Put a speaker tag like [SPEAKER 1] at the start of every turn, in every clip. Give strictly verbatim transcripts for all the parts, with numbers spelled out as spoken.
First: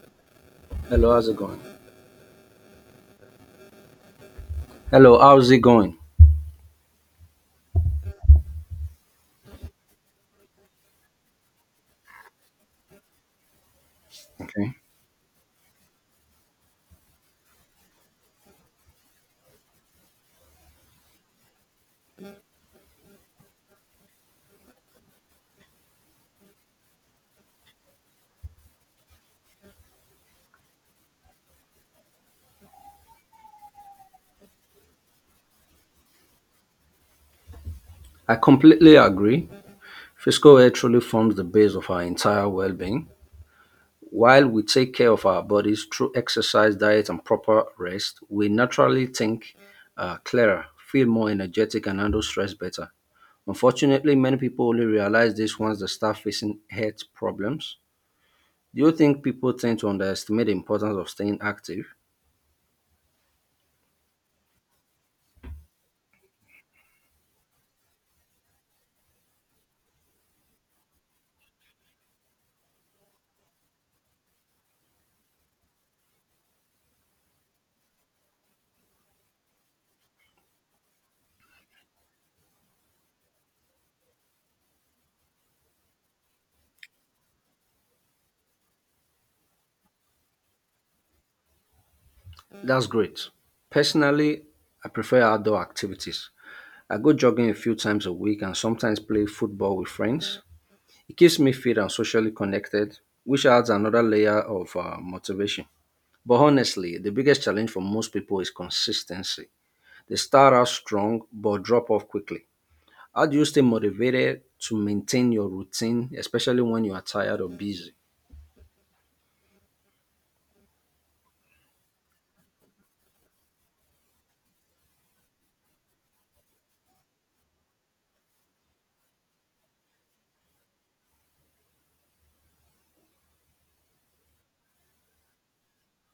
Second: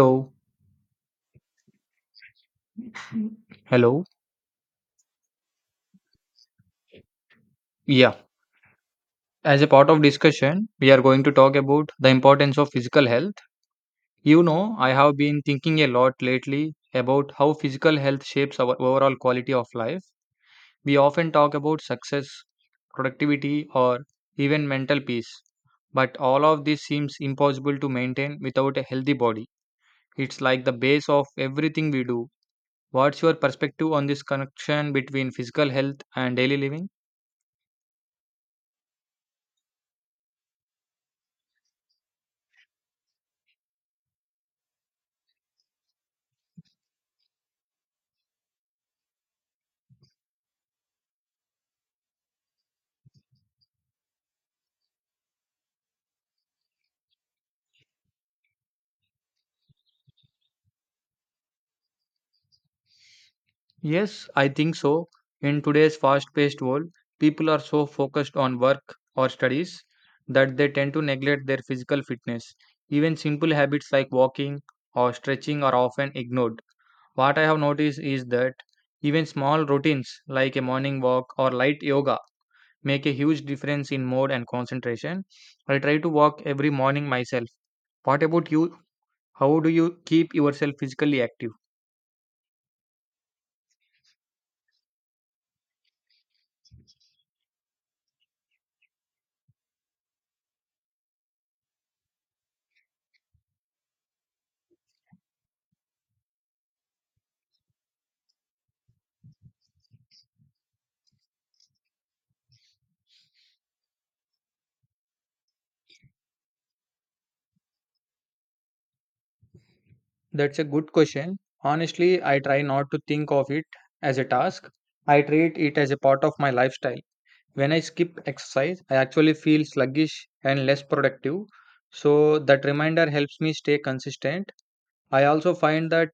[SPEAKER 1] So,
[SPEAKER 2] Hello, how's it going?
[SPEAKER 1] hello.
[SPEAKER 2] Hello, how's it going?
[SPEAKER 1] Yeah. As a part of discussion, we are going to talk about the importance of physical health. You
[SPEAKER 2] Okay.
[SPEAKER 1] know, I have been thinking a lot lately about how physical health shapes our overall quality of life. We often talk about success, productivity, or even mental peace, but all of this seems impossible to maintain without a healthy body. It's like the base of everything we do. What's your perspective on this connection between physical health and daily living?
[SPEAKER 2] I completely agree. Physical health truly forms the base of our entire well being. While we take care of our bodies through exercise, diet, and proper rest, we naturally think uh, clearer, feel more energetic, and handle stress better. Unfortunately, many people only realize this once they start facing health problems. Do you think people tend to underestimate the importance of staying active?
[SPEAKER 1] Yes, I think so. In today's fast paced world, people are so focused on work or studies that they tend to neglect their physical fitness. Even simple habits like walking or stretching are often ignored. What I have noticed is that even small routines like a morning walk or light yoga make a huge difference in mood and concentration. I try to walk every morning myself. What about you? How do you keep yourself physically active?
[SPEAKER 2] That's great. Personally, I prefer outdoor activities. I go jogging a few times a week and sometimes play football with friends. It keeps me fit and socially connected, which adds another layer of uh, motivation. But honestly, the biggest challenge for most people is consistency. They start out strong but drop off quickly. How do you stay motivated to maintain your routine, especially when you are tired or busy?
[SPEAKER 1] That's a good question. Honestly, I try not to think of it as a task. I treat it as a part of my lifestyle. When I skip exercise, I actually feel sluggish and less productive. So that reminder helps me stay consistent. I also find that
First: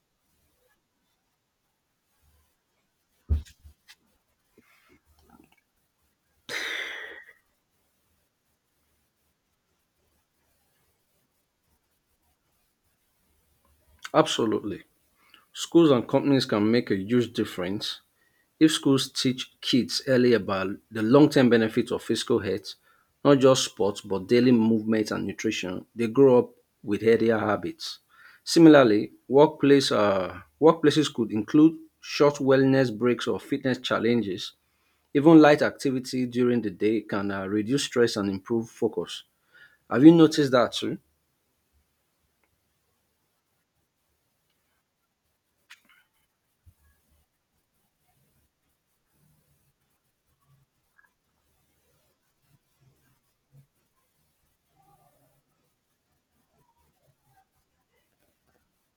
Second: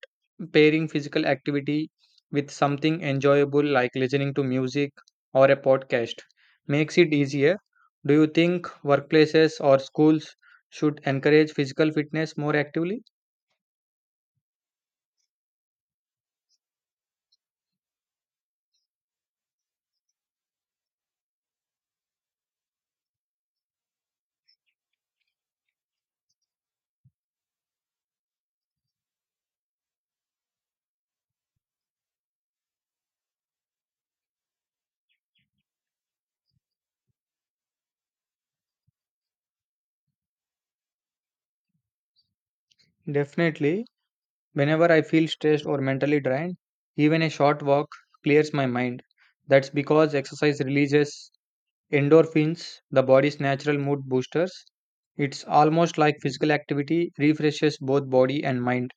[SPEAKER 1] pairing physical activity with something enjoyable like listening to music or a podcast makes it easier. Do you think workplaces or schools should encourage physical fitness more actively?
[SPEAKER 2] Absolutely. Schools and companies can make a huge difference. If schools teach kids early about the long term benefits of physical health, not just sports but daily movement and nutrition, they grow up with healthier habits. Similarly, workplace, uh, workplaces could include short wellness breaks or fitness challenges. Even light activity during the day can uh, reduce stress and improve focus. Have you noticed that too?
[SPEAKER 1] Definitely. Whenever I feel stressed or mentally drained, even a short walk clears my mind. That's because exercise releases endorphins, the body's natural mood boosters. It's almost like physical activity refreshes both body and mind.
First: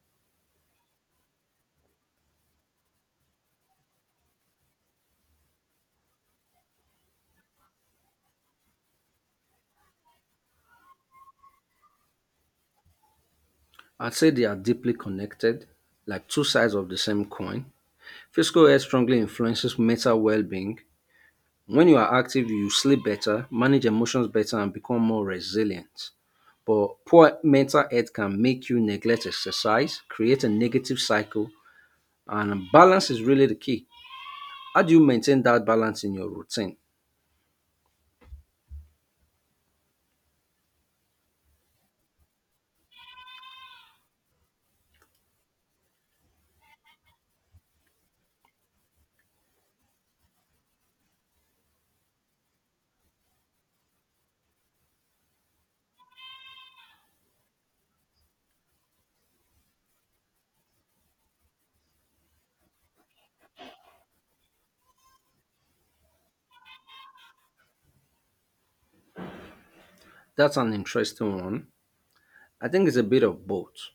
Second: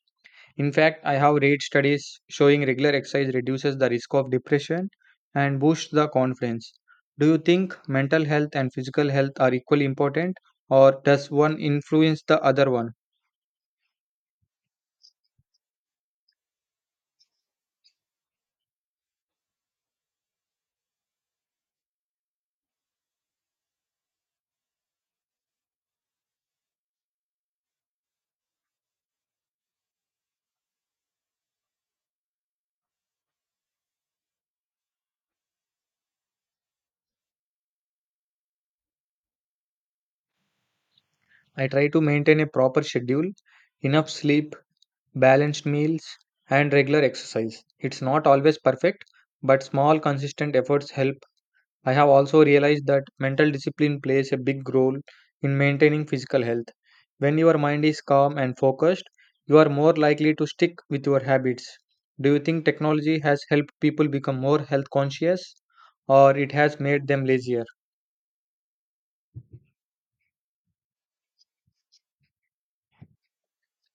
[SPEAKER 1] In fact, I have read studies showing regular exercise reduces the risk of depression and boosts the confidence. Do you think mental health and physical health are equally important, or does one influence the other one?
[SPEAKER 2] I'd say they are deeply connected, like two sides of the same coin. Physical health strongly influences mental well being. When you are active, you sleep better, manage emotions better, and become more resilient. But poor mental health can make you neglect exercise, create a negative cycle, and balance is really the key. How do you maintain that balance in your routine?
[SPEAKER 1] I try to maintain a proper schedule, enough sleep, balanced meals, and regular exercise. It's not always perfect, but small, consistent efforts help. I have also realized that mental discipline plays a big role in maintaining physical health. When your mind is calm and focused, you are more likely to stick with your habits. Do you think technology has helped people become more health conscious or it has made them lazier?
[SPEAKER 2] That's an interesting one. I think it's a bit of both.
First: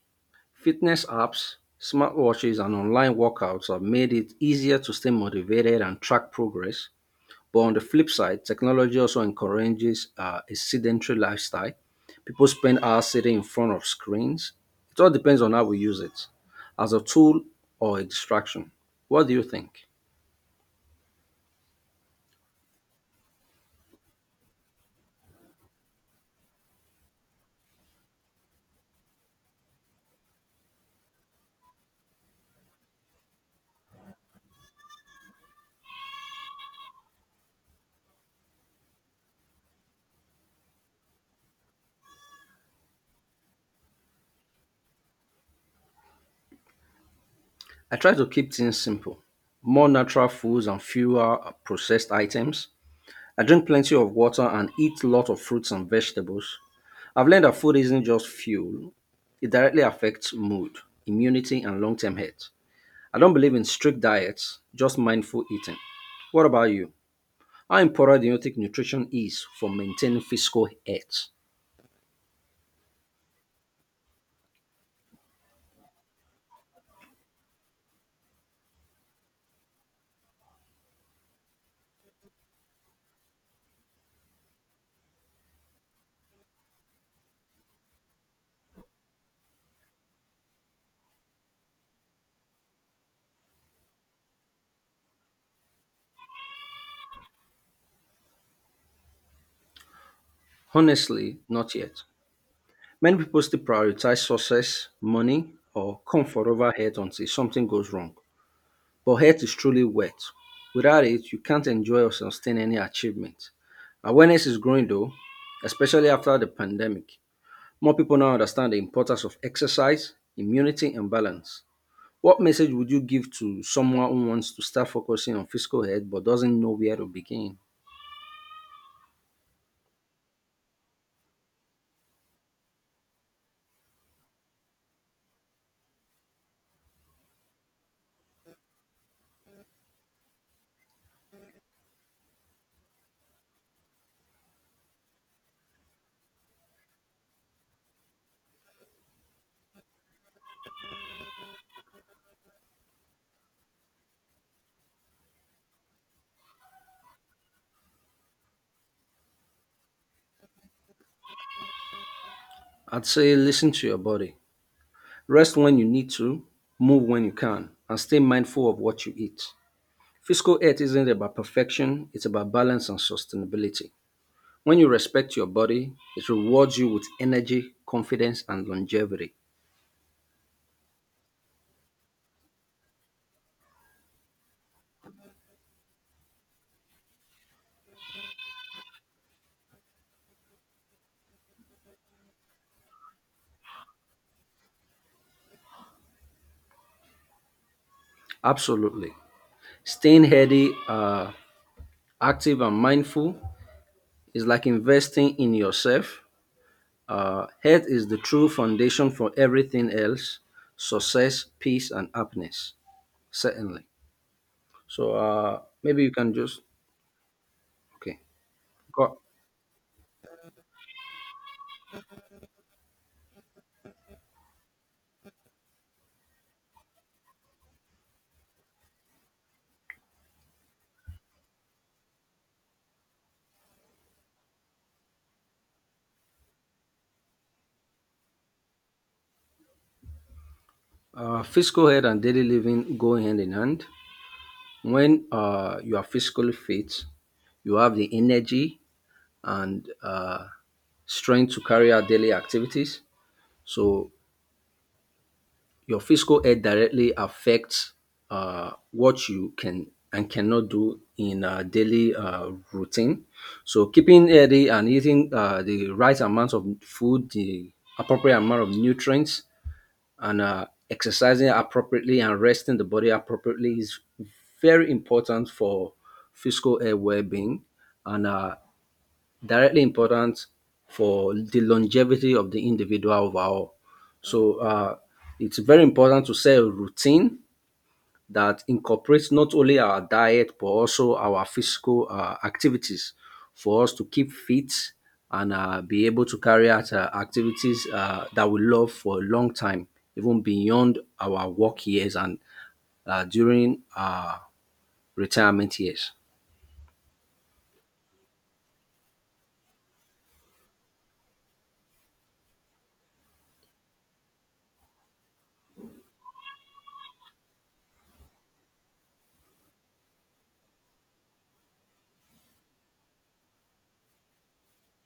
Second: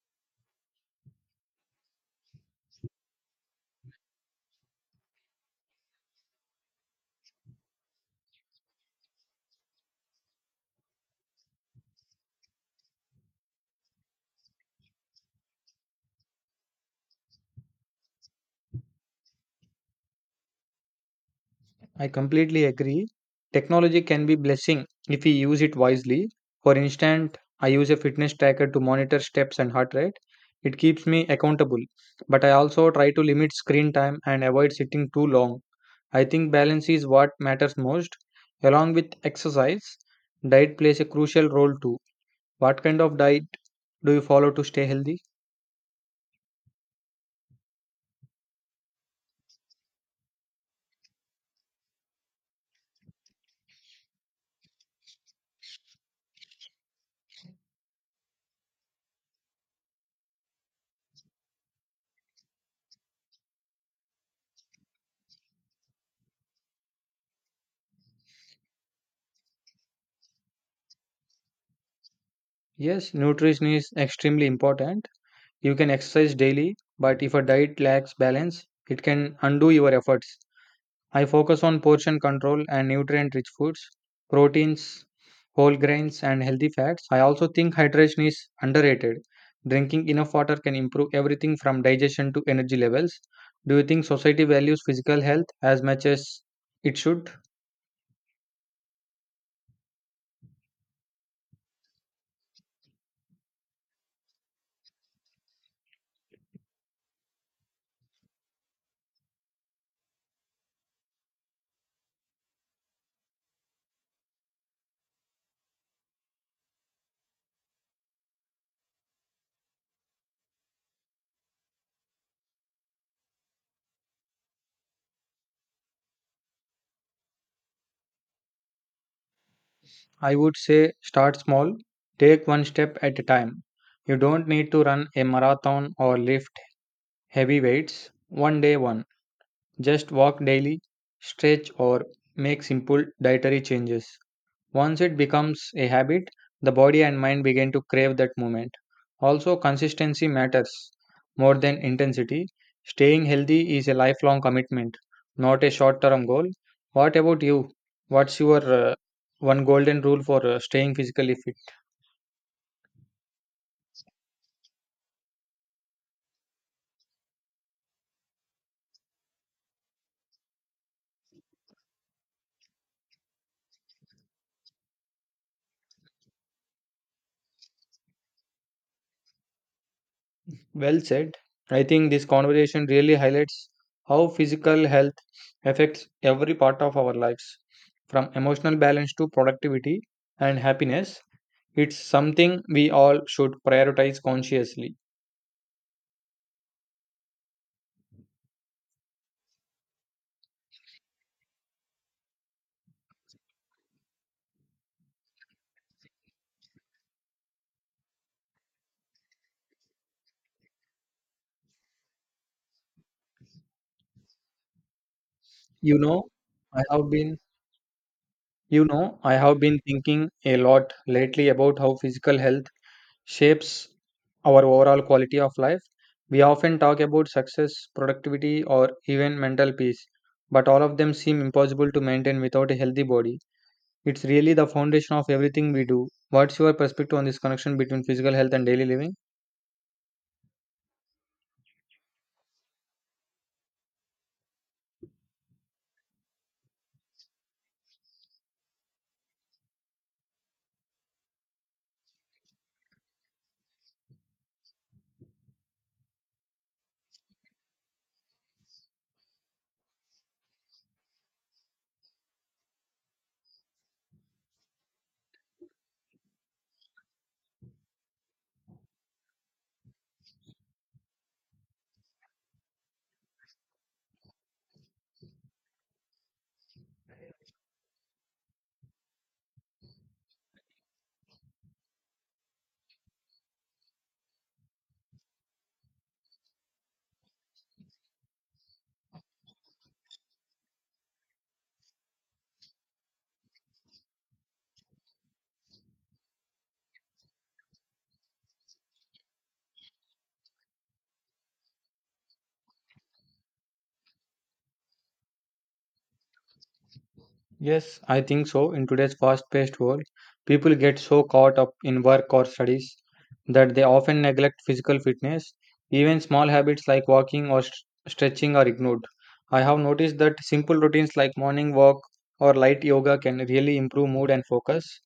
[SPEAKER 2] Fitness apps, smartwatches, and online workouts have made it easier to stay motivated and track progress. But on the flip side, technology also encourages uh, a sedentary lifestyle. People spend hours sitting in front of screens. It all depends on how we use it, as a tool or a distraction. What do you think?
[SPEAKER 1] I completely agree. Technology can be blessing if we use it wisely. For instance, I use a fitness tracker to monitor steps and heart rate. It keeps me accountable, but I also try to limit screen time and avoid sitting too long. I think balance is what matters most. Along with exercise, diet plays a crucial role too. What kind of diet do you follow to stay healthy?
[SPEAKER 2] I try to keep things simple, more natural foods and fewer uh, processed items. I drink plenty of water and eat a lot of fruits and vegetables. I've learned that food isn't just fuel, it directly affects mood, immunity, and long term health. I don't believe in strict diets, just mindful eating. What about you? How important do you think nutrition is for maintaining physical health?
[SPEAKER 1] Yes, nutrition is extremely important. You can exercise daily, but if a diet lacks balance, it can undo your efforts. I focus on portion control and nutrient rich foods, proteins, whole grains, and healthy fats. I also think hydration is underrated. Drinking enough water can improve everything from digestion to energy levels. Do you think society values physical health as much as it should?
[SPEAKER 2] Honestly, not yet. Many people still prioritize success, money, or comfort over health until something goes wrong. But health is truly wealth. Without it, you can't enjoy or sustain any achievement. Awareness is growing though, especially after the pandemic. More people now understand the importance of exercise, immunity, and balance. What message would you give to someone who wants to start focusing on physical health but doesn't know where to begin?
[SPEAKER 1] I would say start small, take one step at a time. You don't need to run a marathon or lift heavy weights one day one. Just walk daily, stretch, or make simple dietary changes. Once it becomes a habit, the body and mind begin to crave that moment. Also, consistency matters more than intensity. Staying healthy is a lifelong commitment, not a short term goal. What about you? What's your uh, one golden rule for uh, staying physically fit?
[SPEAKER 2] I'd say listen to your body. Rest when you need to, move when you can, and stay mindful of what you eat. Physical health isn't about perfection, it's about balance and sustainability. When you respect your body, it rewards you with energy, confidence, and longevity.
[SPEAKER 1] Well said. I think this conversation really highlights how physical health affects every part of our lives, from emotional balance to productivity and happiness. It's something we all should prioritize consciously.
[SPEAKER 2] Absolutely. Staying healthy, uh, active, and mindful is like investing in yourself. Uh, health is the true foundation for everything else, success, peace, and happiness. Certainly. So uh,
[SPEAKER 1] You
[SPEAKER 2] maybe you
[SPEAKER 1] know,
[SPEAKER 2] can just,
[SPEAKER 1] I have been
[SPEAKER 2] okay.
[SPEAKER 1] You
[SPEAKER 2] Got,
[SPEAKER 1] know, I have been thinking a lot lately about how physical health shapes our overall quality of life. We often talk about success, productivity, or even mental peace, but all of them seem impossible to maintain without a healthy body. It's really the foundation of everything we do. What's your perspective on this connection between physical health and daily living?
[SPEAKER 2] uh, physical health and daily living go hand in hand. When uh, you are physically fit, you have the energy and uh, strength to carry out daily activities. So your fiscal health directly affects uh, what you can and cannot do in a daily uh, routine. So keeping healthy and eating uh, the right amount of food, the appropriate amount of nutrients, and uh, exercising appropriately and resting the body appropriately is very important for physical health well-being and uh, directly important for the longevity of the individual overall. So uh, it's very important to set a routine that incorporates not only our diet but also our physical uh, activities for us to keep fit and uh, be able to carry out uh, activities uh, that we love for a long time, even beyond our work years and uh, during our retirement years.
[SPEAKER 1] Yes, I think so. In today's fast paced world, people get so caught up in work or studies that they often neglect physical fitness. Even small habits like walking or st- stretching are ignored. I have noticed that simple routines like morning walk or light yoga can really improve mood and focus.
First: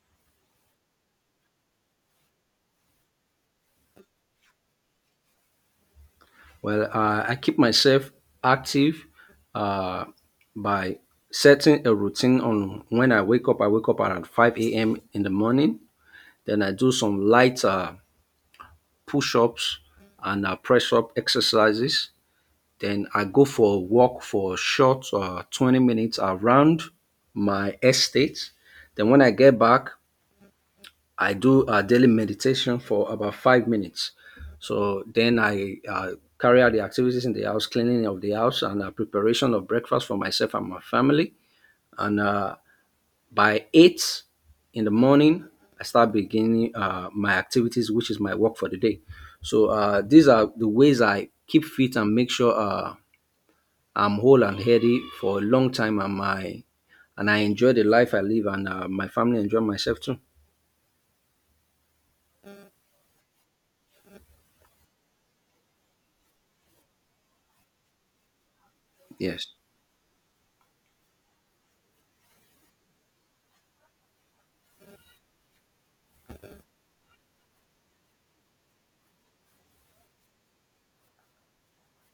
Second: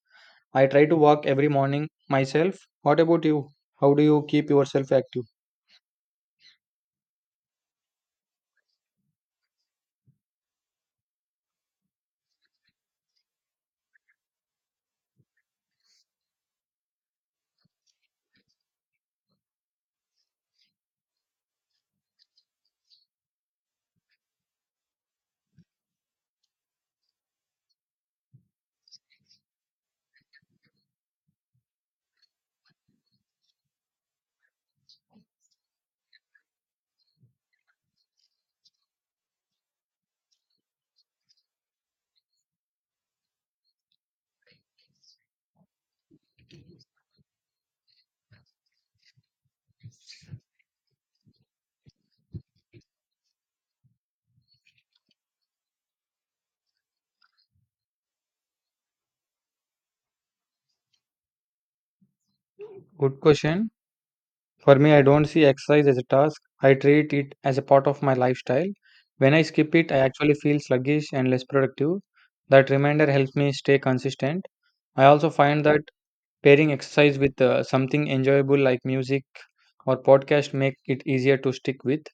[SPEAKER 1] I try to walk every morning myself. What about you? How do you keep yourself active?
[SPEAKER 2] Well, uh, I keep myself active uh, by setting a routine on when I wake up. I wake up around five a m in the morning. Then I do some light uh, push ups and uh, press up exercises. Then I go for a walk for a short uh, twenty minutes around my estate. Then when I get back, I do a daily meditation for about five minutes. So then I uh, carry out the activities in the house, cleaning of the house, and uh, preparation of breakfast for myself and my family. And uh, by eight in the morning, I start beginning uh, my activities, which is my work for the day. So uh, these are the ways I keep fit and make sure uh, I'm whole and healthy for a long time, and my and I enjoy the life I live, and uh, my family enjoy myself too.
[SPEAKER 1] Good question. For me, I don't see exercise as a task. I treat it as a part of my lifestyle. When I
[SPEAKER 2] Yes.
[SPEAKER 1] skip it, I actually feel sluggish and less productive. That reminder helps me stay consistent. I also find that pairing exercise with uh, something enjoyable like music or podcast make it easier to stick with.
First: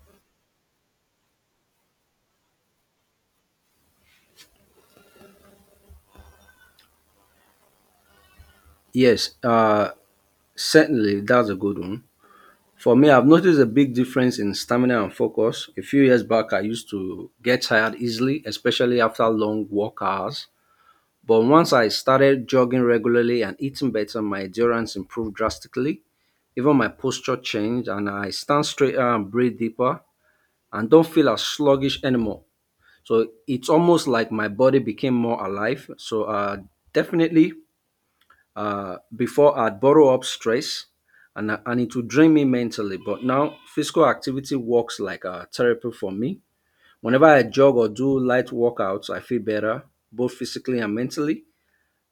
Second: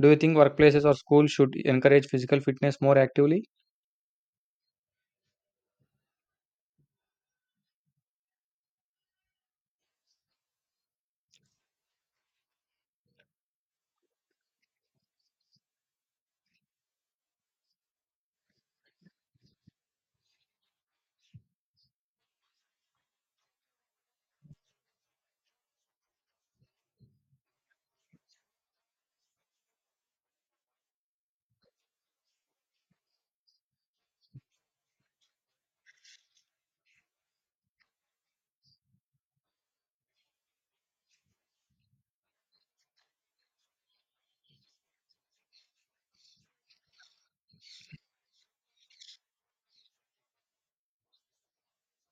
[SPEAKER 1] Do you think workplaces or schools should encourage physical fitness more actively?
[SPEAKER 2] Yes, uh, certainly that's a good one. For me, I've noticed a big difference in stamina and focus. A few years back, I used to get tired easily, especially after long work hours. But once I started jogging regularly and eating better, my endurance improved drastically. Even my posture changed, and I stand straighter and breathe deeper and don't feel as sluggish anymore. So it's almost like my body became more alive. So uh, definitely uh, before I'd borrow up stress and, and it would drain me mentally. But now physical activity works like a therapy for me. Whenever I jog or do light workouts, I feel better, both physically and mentally.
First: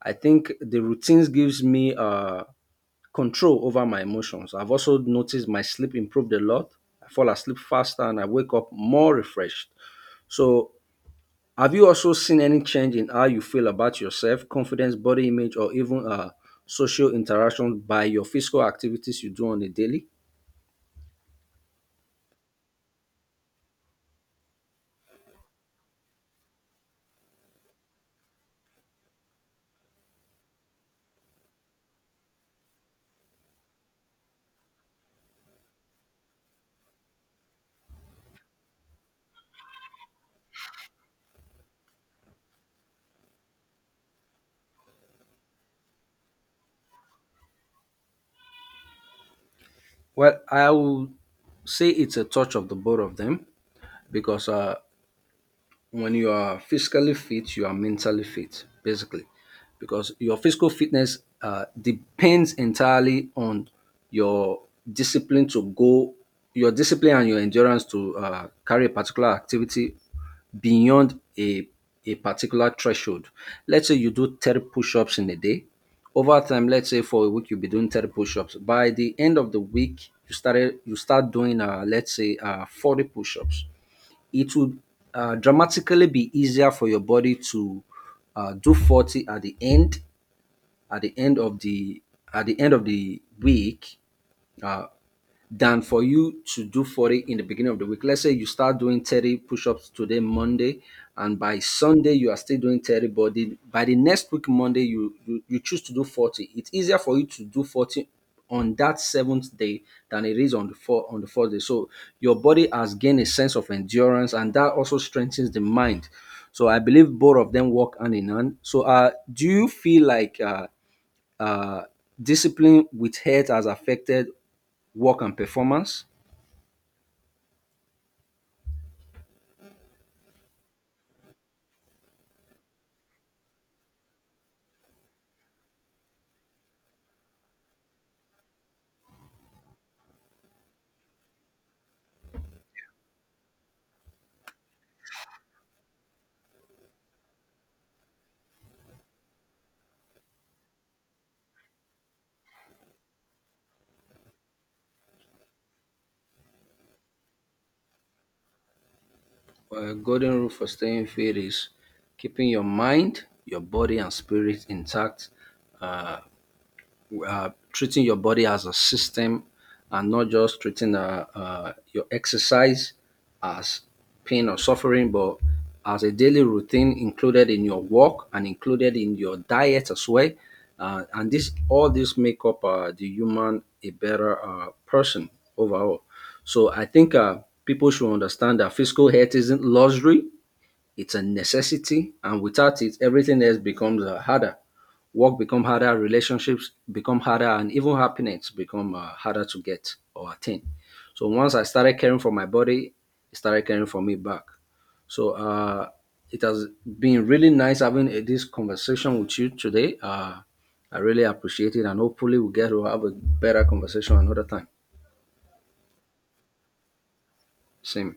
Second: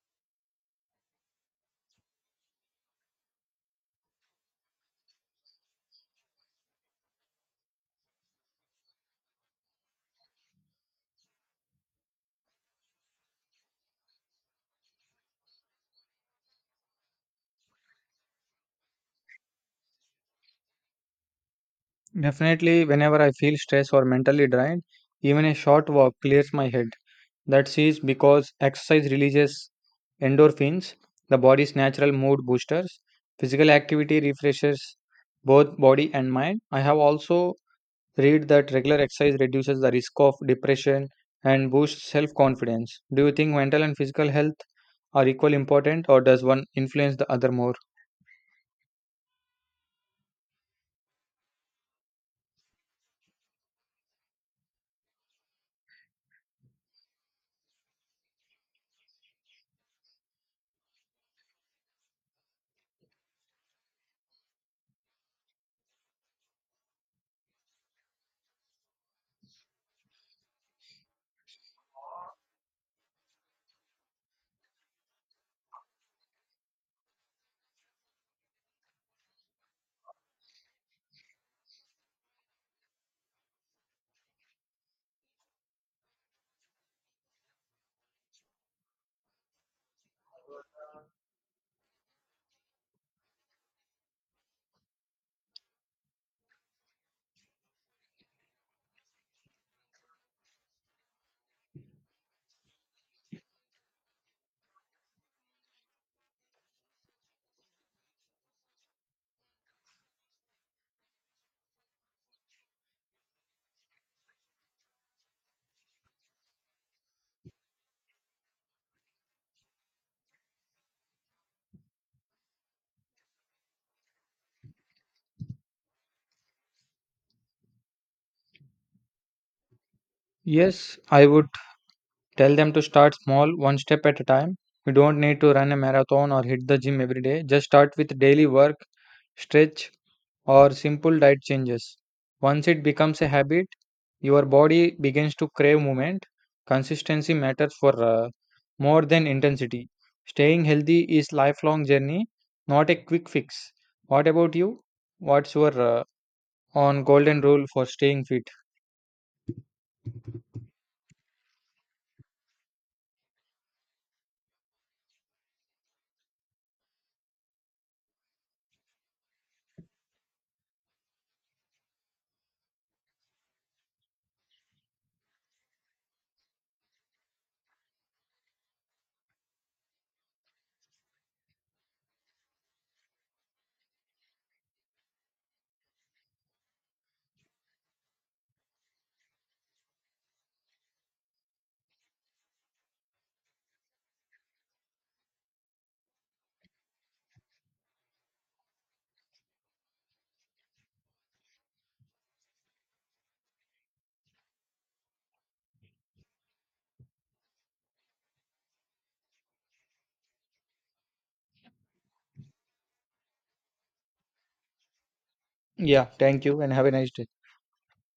[SPEAKER 2] I think the routines gives me uh, control over my emotions. I've also noticed my sleep improved a lot. I fall asleep faster and I wake up more refreshed. So have you also seen any change in how you feel about yourself, confidence, body image, or even uh, social interaction by your physical activities you do on a daily?
[SPEAKER 1] Definitely, whenever I feel stressed or mentally drained, even a short walk clears my head. That is because exercise releases endorphins, the body's natural mood boosters. Physical activity refreshes both body and mind. I have also read that regular exercise reduces the risk of depression and boosts self confidence. Do you think mental and physical health are equally important, or does one influence the other more?
[SPEAKER 2] Well, I will say it's a touch of the both of them, because uh, when you are physically fit, you are mentally fit, basically, because your physical fitness uh, depends entirely on your discipline to go, your discipline and your endurance to uh, carry a particular activity beyond a, a particular threshold. Let's say you do thirty push ups in a day. Over time, let's say for a week, you'll be doing thirty push ups. By the end of the week, you started you start doing uh, let's say uh, forty push ups. It would uh, dramatically be easier for your body to uh, do forty at the end at the end of the at the end of the week, uh, than for you to do forty in the beginning of the week. Let's say you start doing thirty push-ups today, Monday, and by Sunday you are still doing thirty, but the, by the next week, Monday, you, you you choose to do forty. It's easier for you to do forty on that seventh day than it is on the four on the fourth day. So your body has gained a sense of endurance, and that also strengthens the mind. So I believe both of them work hand in hand. So uh, do you feel like uh, uh, discipline with health has affected work and performance.
[SPEAKER 1] Yes, I would tell them to start small, one step at a time. You don't need to run a marathon or hit the gym every day. Just start with daily work, stretch, or simple diet changes. Once it becomes a habit, your body begins to crave movement. Consistency matters for uh, more than intensity. Staying healthy is lifelong journey, not a quick fix. What about you? What's your uh, on golden rule for staying fit?
[SPEAKER 2] Uh, golden rule for staying fit is keeping your mind, your body, and spirit intact. Uh, uh, Treating your body as a system and not just treating uh, uh, your exercise as pain or suffering, but as a daily routine included in your work and included in your diet as well. Uh, and this, all this make up uh, the human a better uh, person overall. So I think uh, people should understand that physical health isn't luxury; it's a necessity and without it, everything else becomes uh, harder. Work become harder, relationships become harder, and even happiness become uh, harder to get or attain. So once I started caring for my body, it started caring for me back. So uh, it has been really nice having uh, this conversation with you today. Uh, I really appreciate it, and hopefully we get to have a better conversation another time.
[SPEAKER 1] Yeah, thank you and have a nice day.
[SPEAKER 2] Same.